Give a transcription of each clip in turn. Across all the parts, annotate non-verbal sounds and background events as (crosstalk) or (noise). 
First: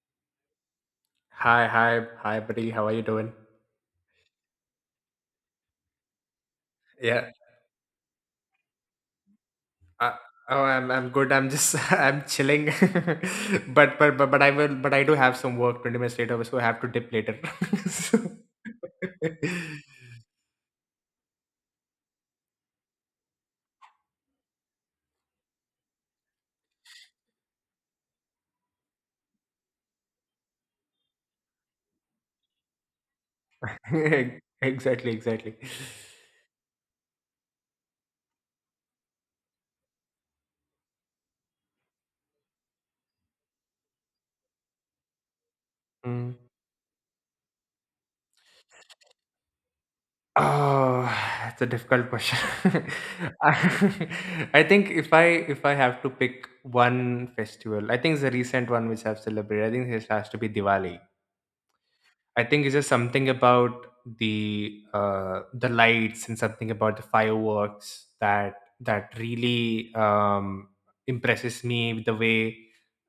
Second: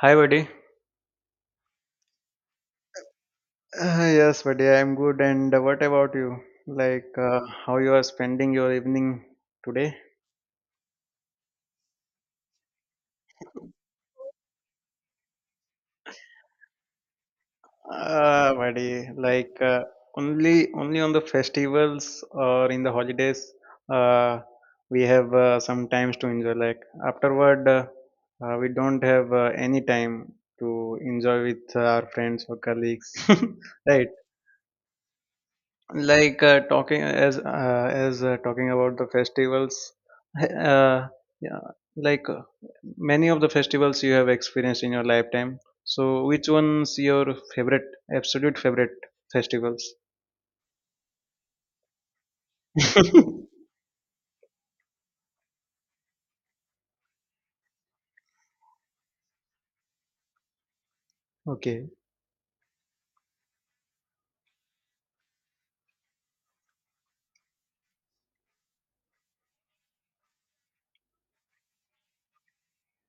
Hi, buddy. Hi, hi, hi, buddy. How are you doing? Yes, buddy, I'm good. And what about you? Like, Yeah. uh, how you are spending your evening today? Uh, oh, I'm good. I'm just (laughs) I'm chilling. (laughs) But I do have some work 20 minutes later, so I have to dip later. (laughs) So- Buddy, (laughs) only on the festivals or in the holidays, uh, we have some times to enjoy. Like afterward, we don't have any time to enjoy with our friends or colleagues, (laughs) right? exactly, exactly. Talking as talking about the festivals. (laughs) uh, yeah like uh, Many of the festivals you have experienced in your lifetime, so Mm. which one's your favorite, absolute favorite festivals? Oh, (sighs) it's a difficult question. (laughs) (laughs) I (laughs) I think if I have to pick one festival, I think it's a recent one which I've celebrated. I think it has to be Diwali. Okay. I think it's just something about the lights and something about the fireworks that really impresses me with the way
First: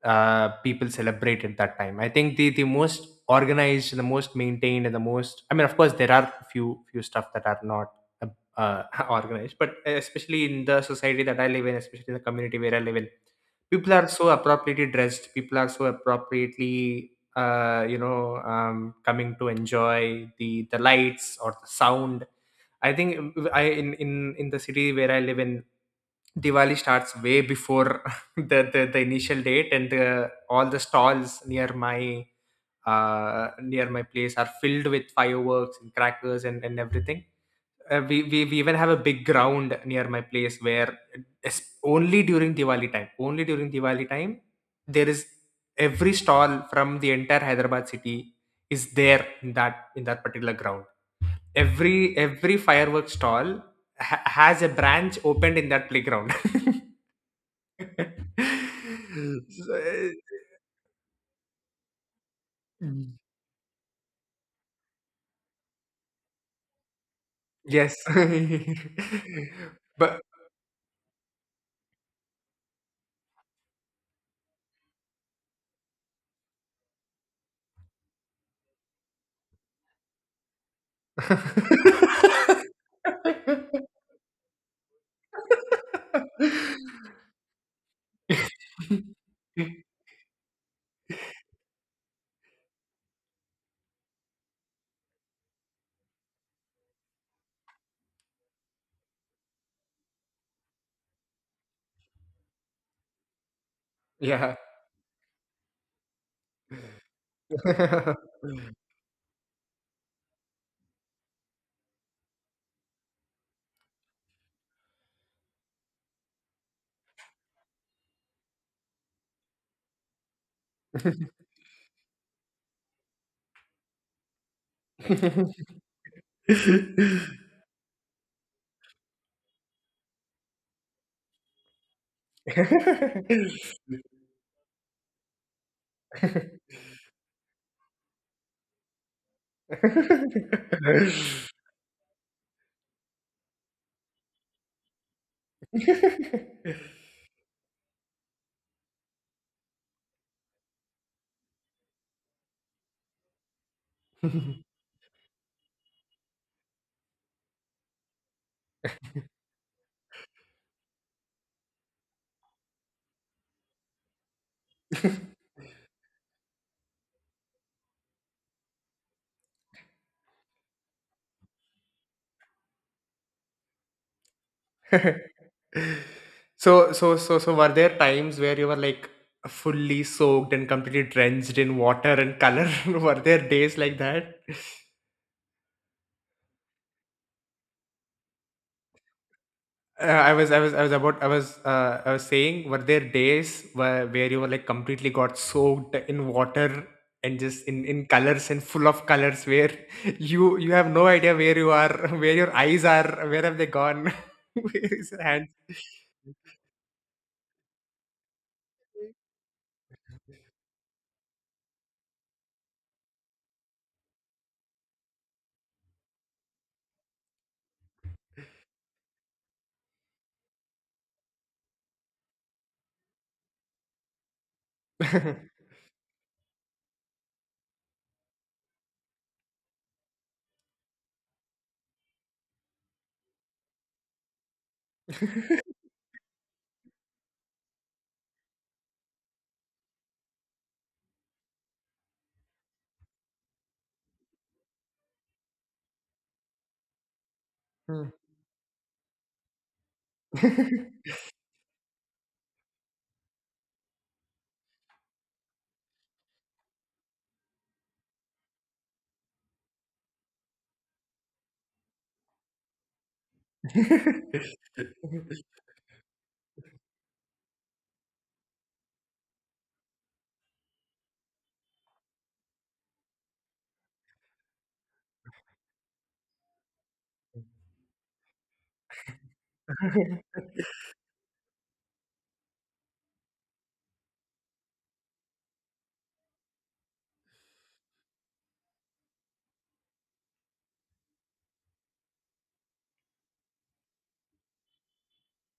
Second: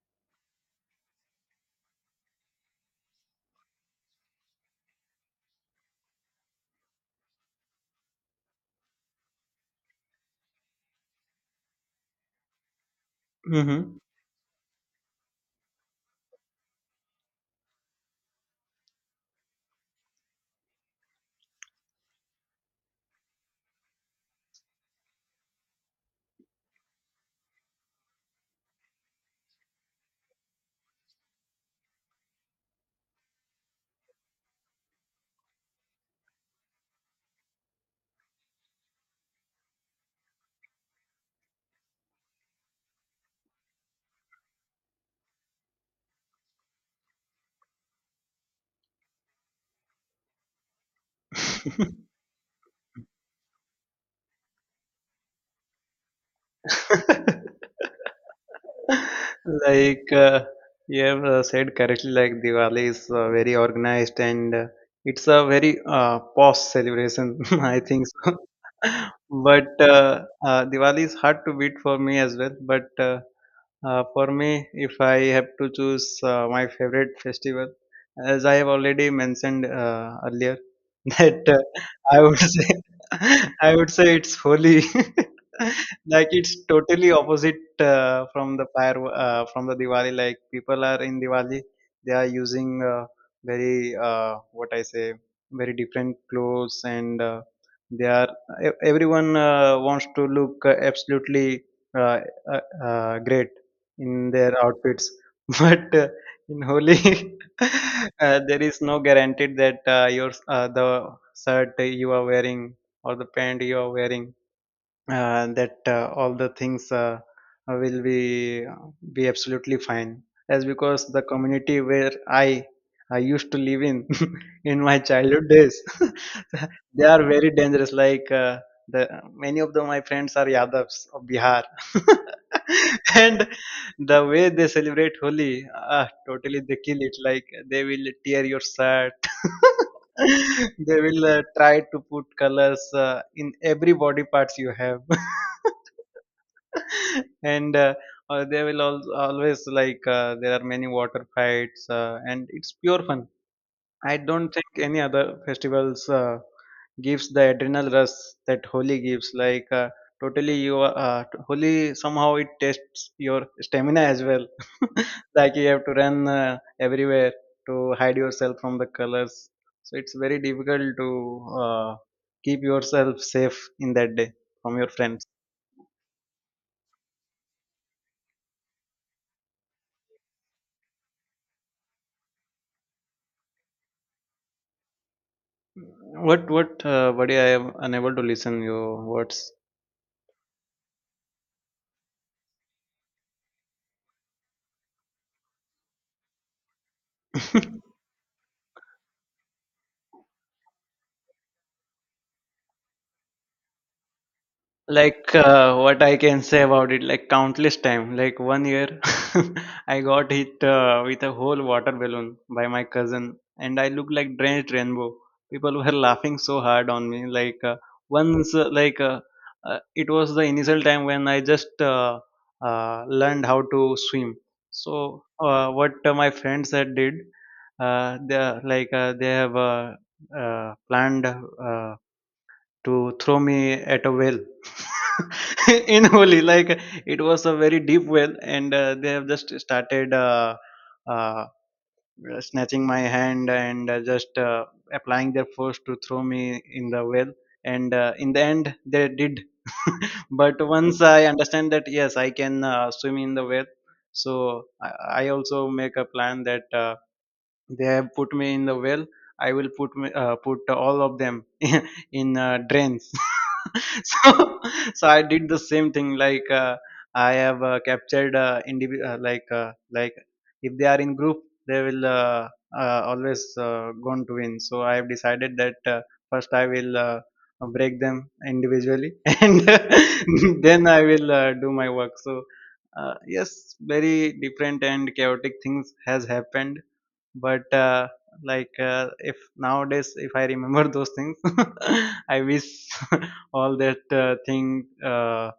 people celebrate at that time. I think the most organized, the most maintained, and the most, I mean, of course, there are few stuff that are not uh, uh, (laughs) organized, but especially in the society that I live in, especially in the community where I live in, people Mm-hmm. are so appropriately dressed. People are so appropriately coming to enjoy the lights or the sound. I think, in the city where I live in, Diwali starts way before (laughs) the initial date, and the all the stalls near my place are filled with fireworks and crackers and everything. We even have a big ground near my place where es- only during Diwali time, there is every stall from the entire Hyderabad city, is there in that particular ground. Every fireworks stall has a branch opened in that playground. (laughs) (laughs) So, Like uh, you have said correctly, like Diwali is Mm. Very organized, and it's a very posh celebration, (laughs) I Yes. think so. (laughs) But (laughs) But. Diwali is hard to beat for me as well. But for me, if I have to choose my favorite festival, as I have already mentioned earlier, (laughs) That I would say, (laughs) I would (laughs) say it's holy. (laughs) Like it's totally opposite from the Diwali. Like people are in Diwali, they are using very very different clothes, and they are everyone wants to look absolutely uh, uh, great in their Yeah. outfits. (laughs) But in Holi, (laughs) (laughs) (laughs) there is no guaranteed that your the shirt you are wearing or the pant you are wearing, that all the things will be absolutely fine, as because the community where I used to live in (laughs) in my childhood days, (laughs) they are very dangerous. Like the Many of my friends are Yadavs of Bihar, (laughs) and the way they celebrate Holi, totally they kill it. Like they will tear your shirt, (laughs) they will try to put colors in every body parts you have. (laughs) And they will always, there are many water fights, and it's pure fun. I don't think any other festivals gives the adrenal rush that Holi gives. Totally, Holi somehow it tests your stamina as well. (laughs) Like you have to run everywhere to hide yourself from the colors. So it's very difficult to keep yourself safe in that day from your friends. So, were there times where you were like fully soaked and completely drenched in water and color? (laughs) Were there days like that? What buddy? I am unable to listen your words. I was about, I was saying, were there days where you were like completely got soaked in water and just in, (laughs) in colors and full of colors where (laughs) you have no idea where you are, (laughs) where your eyes are, where have they gone? (laughs) Where is your hand? What I can say about it, like countless time. Like one year (laughs) I got hit with a whole water balloon by my cousin, and I looked like drenched rainbow. People (laughs) were laughing so hard on me. Like once like It was the initial time when I just learned how to swim. So (laughs) what my friends had did, they like they have planned to throw me at a well (laughs) in Holi. Like it was a very deep well, and they have just started uh, snatching my hand and just applying their force to throw me in the well. And Hmm. In the end, they did. (laughs) But once I understand that yes, I can swim in the well, so I also make a plan that. They have put me in the well, I will put all of them (laughs) in drains. (laughs) So so I did the same thing. I have captured like if they are in group, they will always going to win. So I have decided that first I will break them individually, (laughs) and (laughs) then I will do my work. So yes, very different and chaotic things has happened. But if nowadays if I remember those things, (laughs) I wish (laughs) all that thing,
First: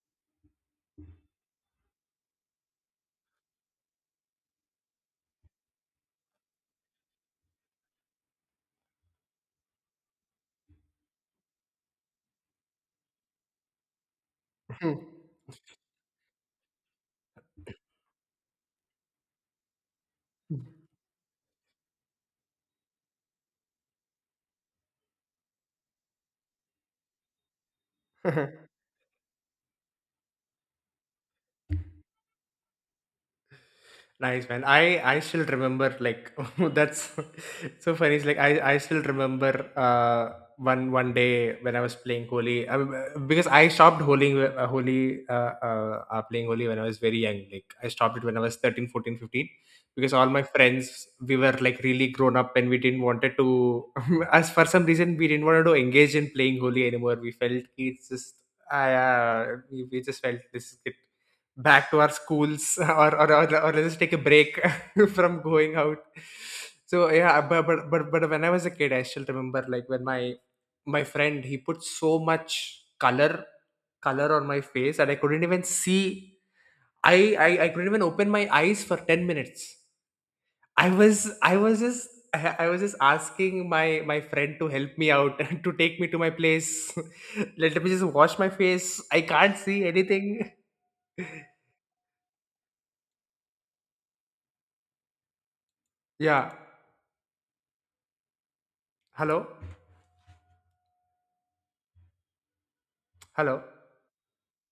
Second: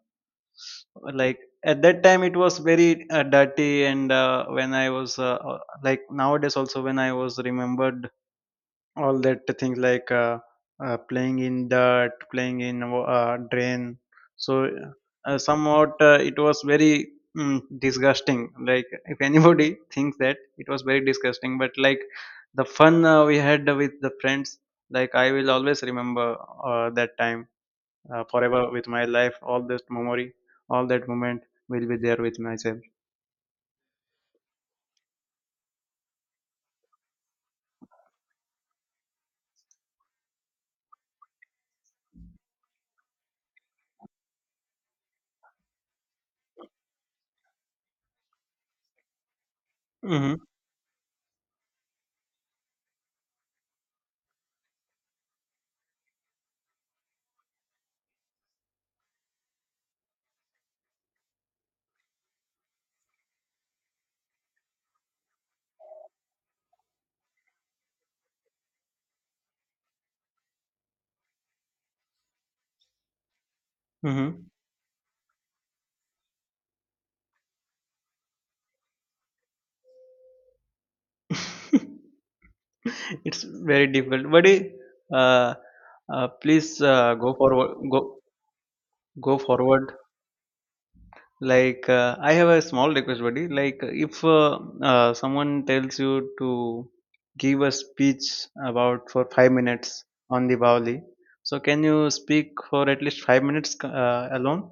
like at that time it was very dirty, and when I was like nowadays also when I was remembered all that things, playing in dirt, playing in drain. So somewhat it was very disgusting. Like if anybody (laughs) thinks that it was very disgusting, but like the fun we had with the friends, like I will always remember that time (laughs) (laughs) (laughs) forever with my life. All this memory, all that moment will be there with myself. Nice, man. I still remember, like, (laughs) that's (laughs) so funny. It's like I still remember one day when I was playing Holi. I mean, because I stopped holding Holi playing Holi when I was very young. Like I stopped it when I was 13, 14, 15. Because all my Mm-hmm. friends, we were like really grown up, and we didn't wanted to, (laughs) as for some reason we didn't wanted to engage in playing Holi anymore. We felt it's just, we just felt this, back to our schools. (laughs) Or let's take a break. (laughs) From going out, so yeah, but when I was a kid, I still remember, like, when my friend, he put so much color on my face that I couldn't even see. I couldn't even open my eyes for 10 minutes. i was i was just Mm-hmm. I I was just (laughs) (laughs) It's asking my very my difficult, friend buddy. to help me out Uh, (laughs) to take me to my place. Please go (laughs) Let forward. me Go just wash my face. I go can't see forward. anything. (laughs) I have a small request, buddy. Like if someone tells you Yeah. to give a speech about for Hello? 5 minutes on the Diwali, so can you speak for at least five Hello. minutes alone?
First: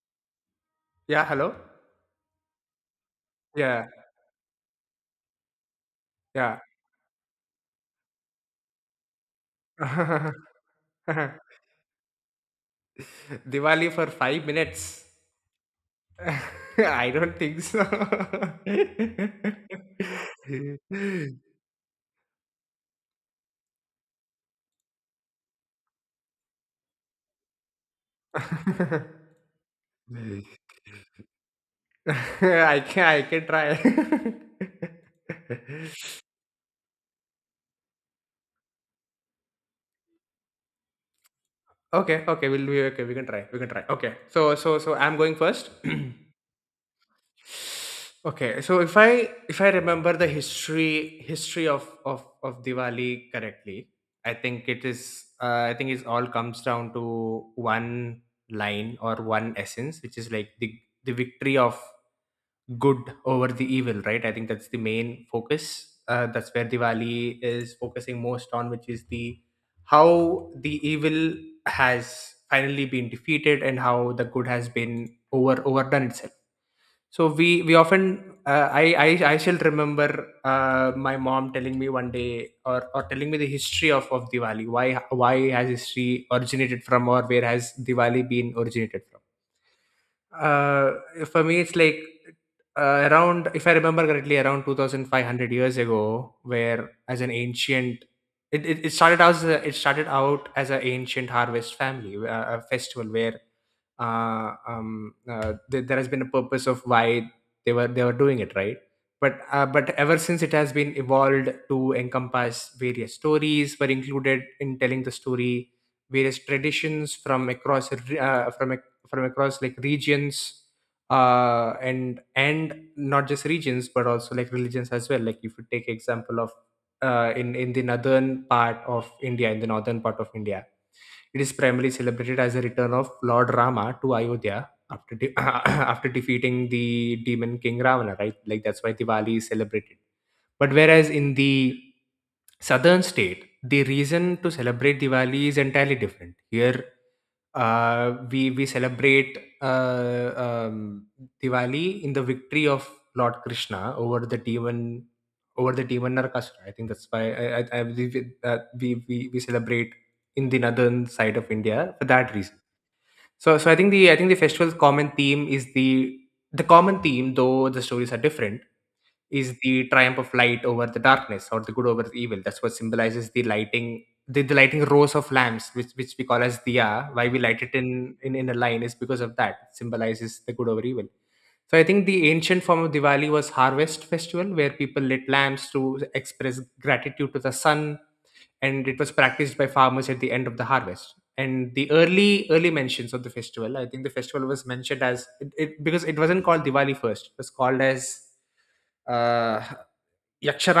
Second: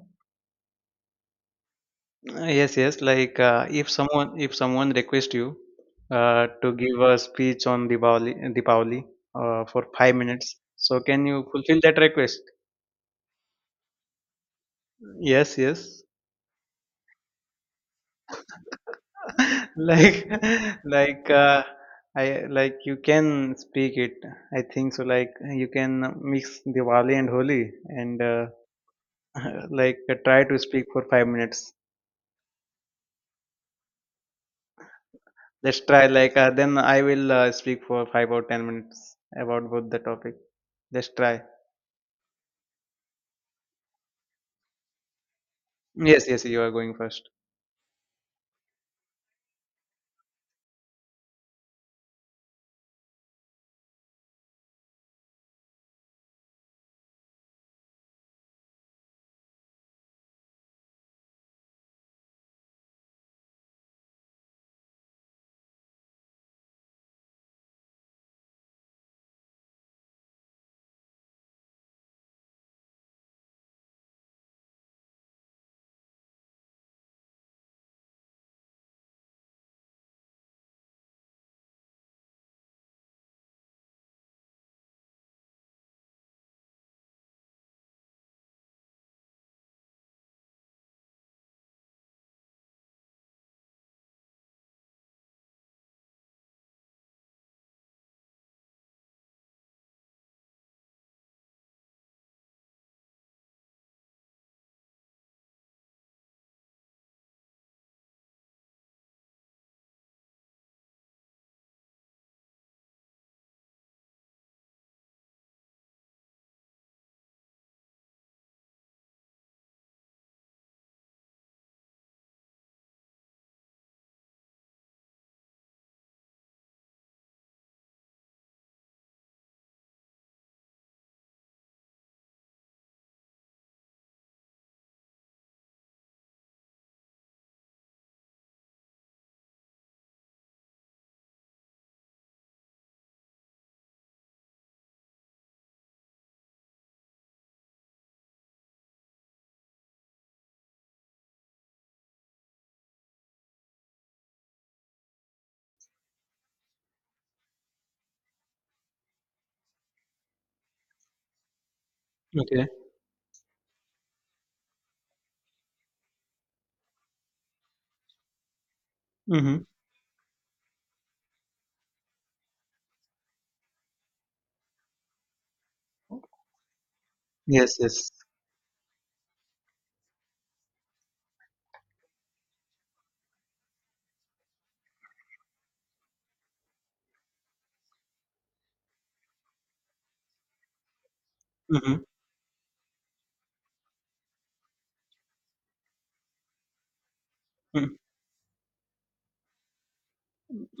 Yeah, hello. Yes, yes, Yeah, if someone requests you yeah. to give a speech on Diwali for 5 (laughs) minutes, so can you fulfill that request? Diwali for 5 minutes. Yes, yes. (laughs) I don't think so. (laughs) (laughs) Like (laughs) like I like you can speak it. I think so. Like you can mix Diwali and Holi, and I (laughs) try to speak for 5 minutes. I can try. (laughs) Let's try. Then I will speak for 5 or 10 minutes about both the topic. Let's try. Okay, okay, we'll do. Okay, we can try. We can try. Okay. So, I'm going first. (clears throat) Yes, yes, you are going first. Okay, so if I remember the history of Diwali correctly, I think it is, I think it all comes down to one line or one essence, which is like the victory of good over the evil, right? I think that's the main focus. That's where Diwali is focusing most on, which is the how the evil has finally been defeated and how the good has been overdone itself. So we often, I shall remember, my mom telling me one day, or telling me the history of Diwali. Why has history originated from, or where has Diwali been originated from? For me, it's like, around, if I remember correctly, around two thousand five hundred years ago, where as an ancient. It started out as an ancient harvest family, a festival where there has been a purpose of why they were doing it, right? But ever since, it has been evolved to encompass various stories were included in telling the story, various traditions from across re- from ac- from across, like, regions, and not just regions but also like religions as well. Like, if you take example of, in the northern part of India, it is primarily celebrated as the return of Lord Rama to Ayodhya after (coughs) (clears throat) after defeating the demon king Ravana, right? Like, that's why Diwali is celebrated. But whereas in the southern state, the reason to celebrate Diwali is entirely different. Here, we celebrate, Diwali, in the victory of Lord Krishna over the demon, Narakasura. I think that's why I believe it, that we celebrate in the northern side of India for that reason. Okay. So, I think the, festival's common theme is the common theme, though the stories are different, is Mm-hmm. the triumph of light over the darkness or the good over the evil. That's what symbolizes the lighting, the lighting rows of lamps, which we call as diya. Why we light it Yes, yes. in a line is because of that. It symbolizes the good over evil. So I think the ancient form of Diwali was harvest festival where people lit lamps to express gratitude to the sun, and it was practiced by farmers at the end of the harvest. And the Mm-hmm. early mentions of the festival, I think the festival was mentioned as, because it wasn't called Diwali first. It was called as uh,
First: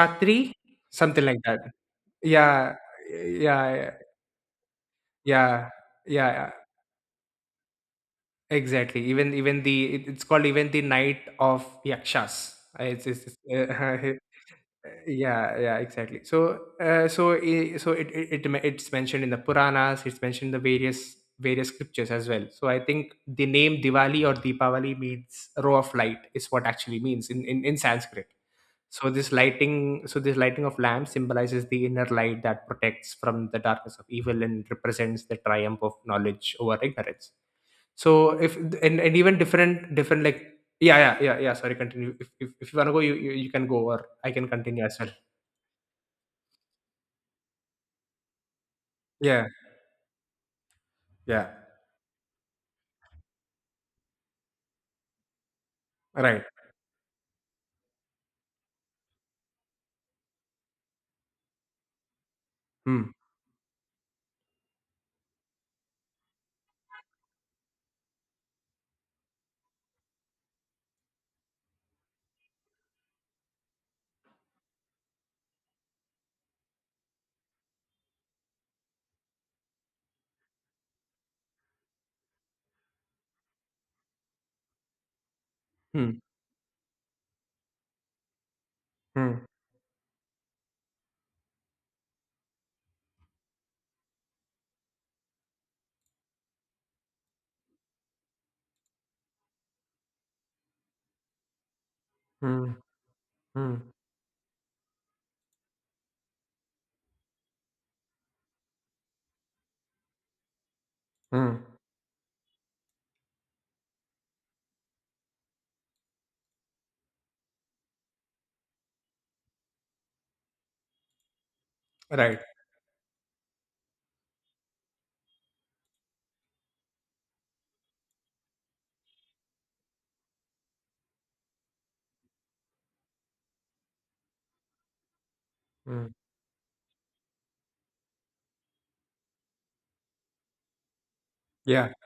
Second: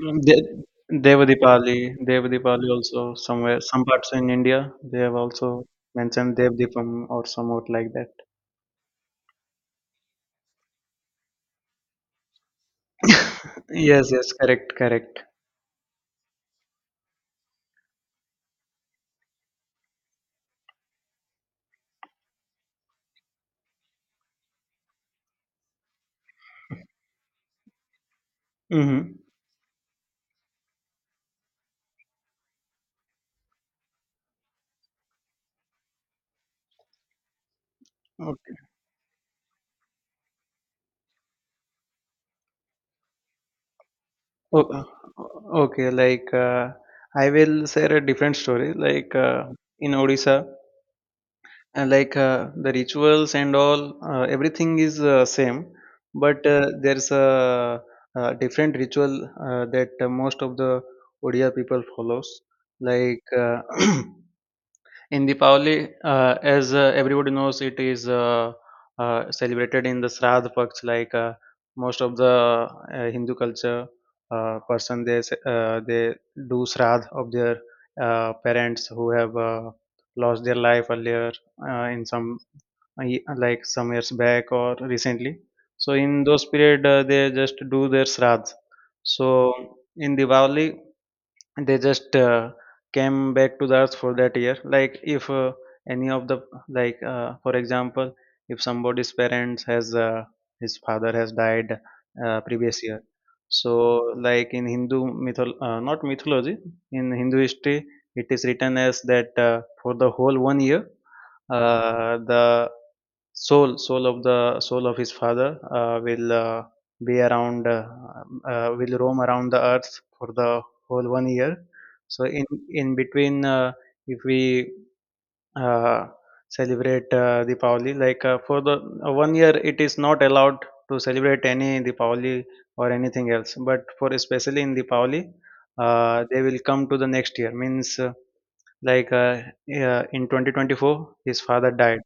Mm, De- something like that. Devadipali, Devadipali Yeah, also, somewhere some yeah, parts in India, they have also yeah, yeah, mentioned yeah. Devadipam or somewhat like that. Exactly. Even it's called even the night of yakshas. (laughs) Yes, yes, correct, (laughs) correct. yeah, yeah, exactly. So, it's mentioned in the Puranas. It's mentioned in the various scriptures as well. So I think the name Diwali or Deepavali means row of light is what actually means in Sanskrit. So Mm-hmm. this lighting, so this lighting of lamps symbolizes the inner light that protects from the darkness of evil and represents the triumph of knowledge over ignorance. So Okay. if and even different, like, yeah, yeah, yeah, yeah, sorry, continue. If you wanna go, you can go, or I can O- uh, continue as well. okay, I will share a different story. Yeah, In Odisha, yeah, and the rituals and all everything is same, right. but different ritual that most of the Odia people follows. Hmm, like uh, (clears throat) In Deepavali, as everybody knows, it is celebrated in the Shraddha Paksh. Most of the Hindu culture person, they do Shraddha of their parents who have lost their life earlier in some like some years back or recently. So hmm, in those period, they just do their Shraddha. hmm, So in Diwali, they just came back to the earth for that year. Like If any of the for example if somebody's parents has his father has died hmm, previous year, hmm, so in Hindu mythol not mythology, in Hindu history, it is written as that for the whole 1 year, hmm, the soul soul of the soul of his father will be around, will roam around the earth for the whole 1 year. So right. in in between, if we uh, celebrate Deepavali, for the 1 year, it is not allowed to celebrate any Deepavali or anything else. But for especially in Deepavali, Hmm. They will come to the next year. Means like uh, in 2024, his father Yeah, died,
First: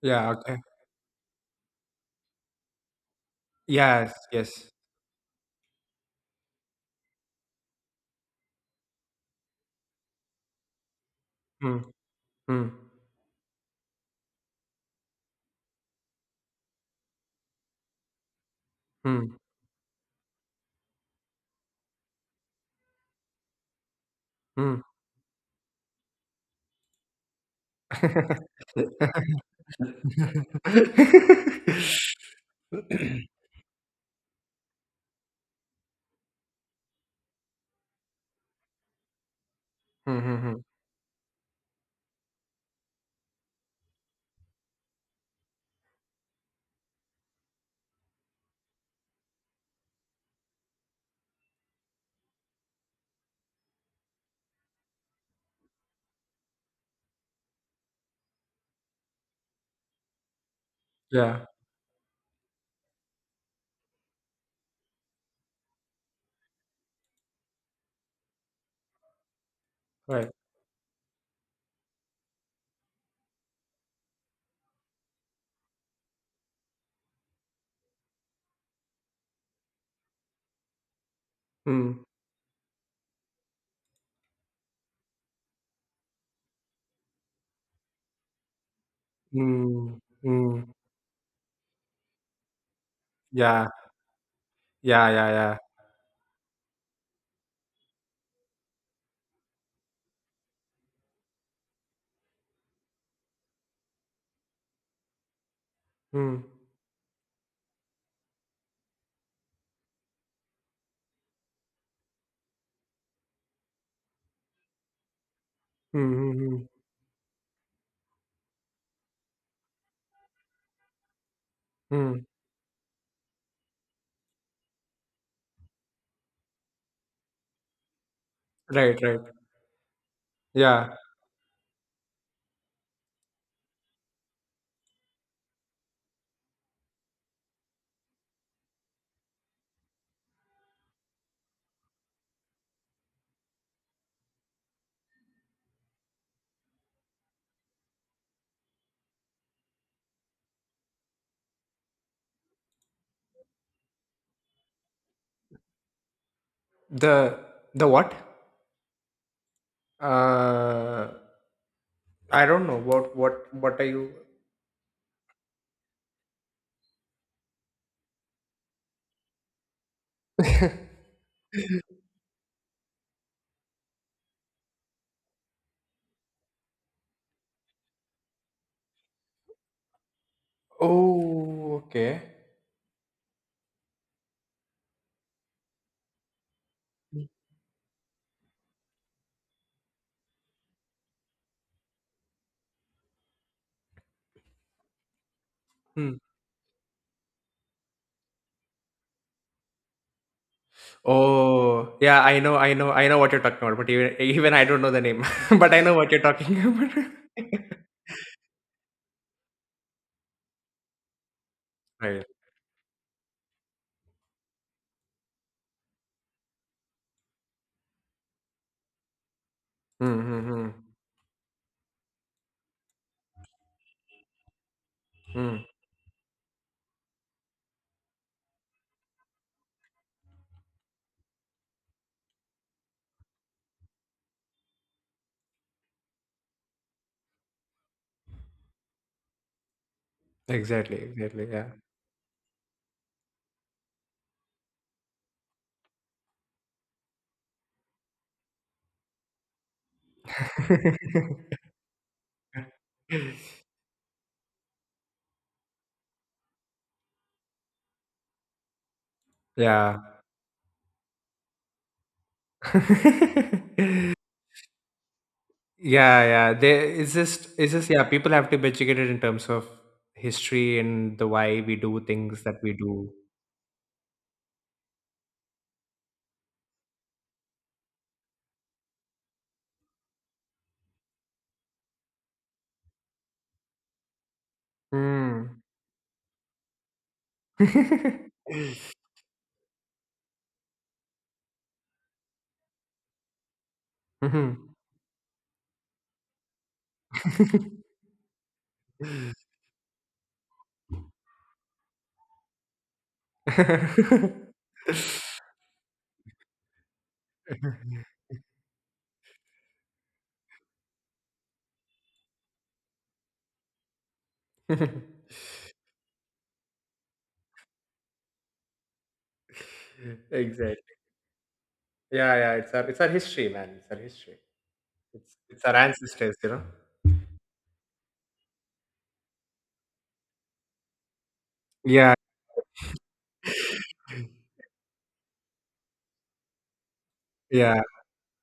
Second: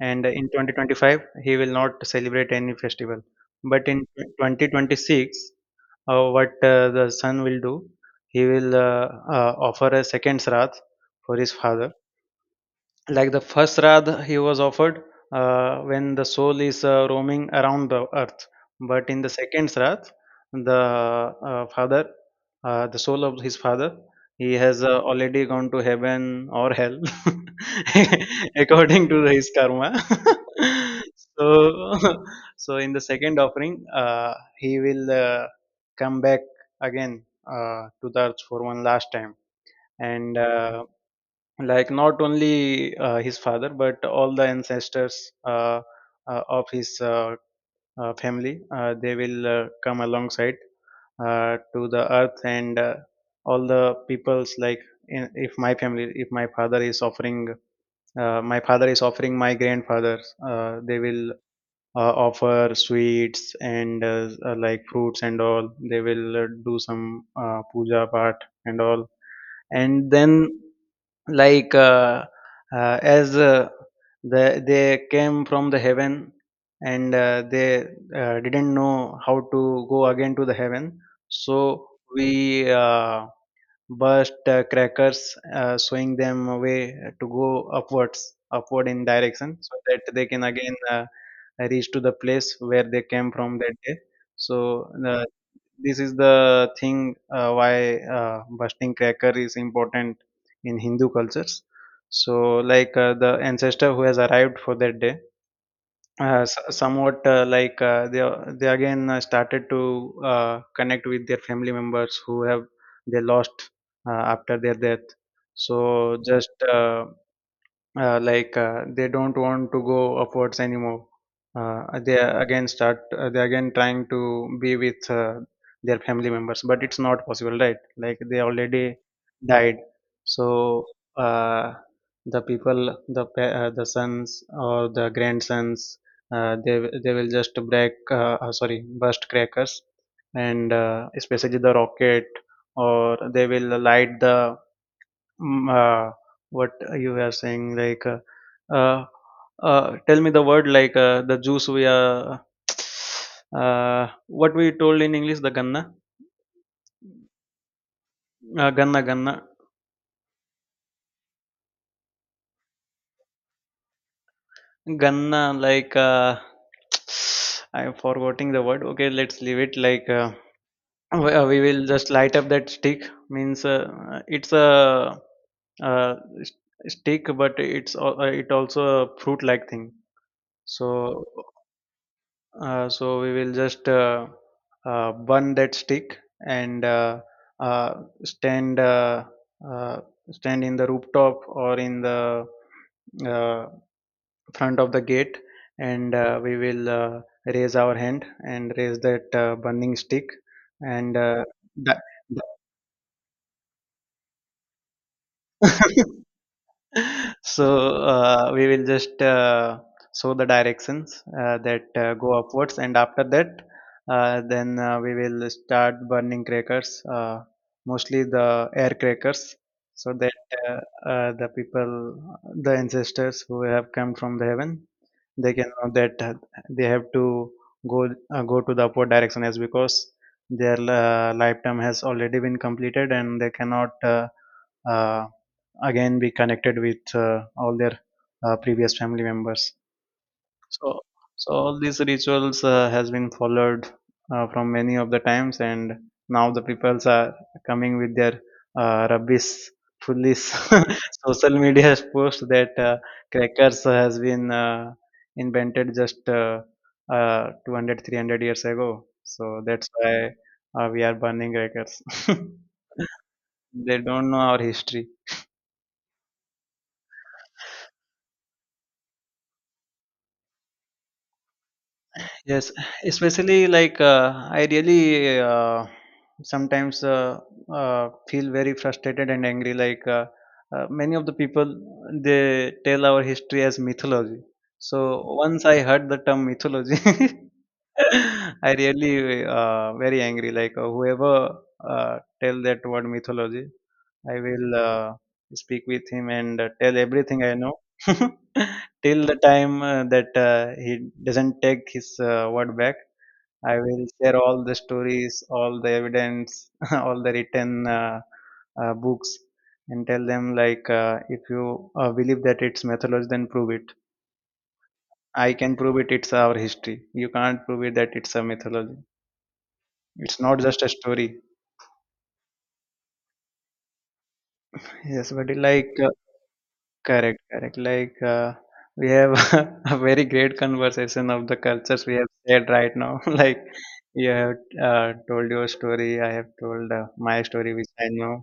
and yeah, in okay. 2025, he will not celebrate any festival. But in Yes, yes. 2026, what the son will do, he will offer a second sraddha for his Hmm, father. hmm, Like the first radha he was offered when the soul is roaming around the earth, but in the hmm, second sraddh, the uh, father the soul of his father, he has already gone to heaven or hell hmm. (laughs) according to his karma. (laughs) So (laughs) (laughs) so in the second offering, uh, he will come back again to the earth for one last time. Mhm, And mhm. Like not only his father, but all the ancestors of his family, they will come alongside to the earth. And all the peoples, if my family, if my father is offering, my father is offering my grandfather, they will Yeah, offer sweets and like fruits and all. They will do some puja part and all. And right. then like as they came from the heaven, and they didn't know how to go again to the heaven. So Mm, we burst crackers showing them a way to go upwards, upward in direction, so mm, that they can mm. again reach to the place where they came from Yeah, that day. So yeah, yeah, yeah. this is the thing why busting cracker is important in Hindu cultures. So, like the ancestor who has arrived for that day, Mm, somewhat they again started to connect with their family members who have they lost after their death. mm, So, mm, just mm, they don't want to go upwards anymore. They mm. again start they again trying to be with their family members, but it's not possible, right? Like they already Right, right. died, so Yeah. uh, the people, the sons or the grandsons, they will just break, sorry, burst crackers, and especially the rocket, or they will light the Mm, uh, what you were saying, uh, tell me the word, the juice we are, (tsk) what we told in English, the ganna, The the what? Ganna, ganna, Uh, I don't know. What are you? ganna, like, (tsk) I'm forgetting the word. Okay, let's leave it. (laughs) We will just light up that stick. Means, it's a uh, s- stick, but it also a fruit-like thing. So Oh, okay. so we will just burn that stick and uh, stand uh, stand in the rooftop or in the uh, front of the gate, Hmm. and we will raise our hand and raise that burning stick and Oh, that. yeah. I know, I know, I know what you're talking about. But even I don't know the name. (laughs) But I know what you're (laughs) talking about. (laughs) (laughs) So we will just show the directions that Right. go upwards, and after that, then we will start burning crackers, mostly the air crackers, Mm, so that uh, mm, the people, the ancestors who have come from the heaven, mm, they mm. can know that they have to go go to the upward direction as because their lifetime has already been completed and they cannot. Uh, again be connected with all their previous family members Exactly, so exactly. so Yeah. all these rituals has been followed from many of the times, and now the peoples are coming with their rubbish foolish (laughs) (laughs) social media has post that crackers has been invented just 200 300 years ago, so that's Yeah. why we are burning crackers. (laughs) They (laughs) don't know our history. Yeah, yeah, they it's just yeah, people have to be educated in terms of history, and the why we do things that Yes, we do. especially I really sometimes feel very frustrated and angry. Many of the people, they tell our history as mythology. So Mm. once I heard the term mythology, (laughs) (laughs) I really very angry. Whoever tell that word mythology, I will Mhm. Speak with him and tell everything I know (laughs) (laughs) till the time that he doesn't take his word back. I will share all the stories, all the evidence, (laughs) all the written books, and tell them if you believe that it's mythology, then prove it. I can prove it. It's our history. You can't prove it that it's a mythology. It's not just a Exactly. story. Yeah, yeah, it's our history, man. It's our history. Yes, it's but it's our ancestors. correct, correct. We have (laughs) a very great conversation of the cultures Yeah. we have shared right now. (laughs) Like (laughs) you have told your story, I have told my story, Yeah, which I know.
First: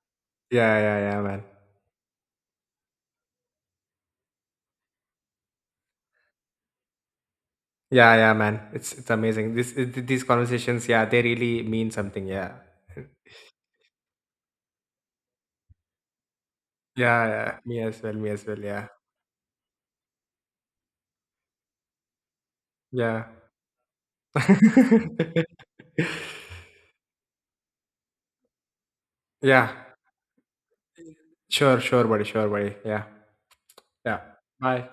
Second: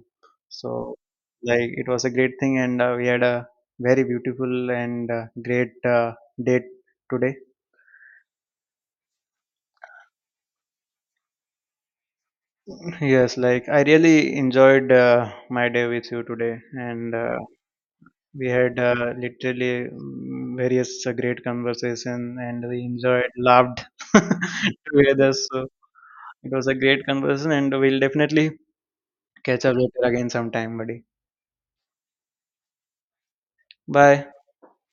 yeah, So, yeah, yeah, man. like it was a great thing, and we had a very beautiful and great date today. (laughs) Yeah, yeah, man. It's amazing. These conversations, yeah, they really mean something. Yeah, (laughs) Yes, like I really enjoyed my day with you today, and. yeah, Uh, yeah. Me as well. Me as we well. had Yeah, literally various great conversation, and we yeah, enjoyed, laughed (laughs) together, so (laughs) it was a great conversation, and we'll definitely catch yeah. up later again sometime, buddy. Sure, sure, buddy. Sure, buddy. Yeah, yeah. Bye. Bye.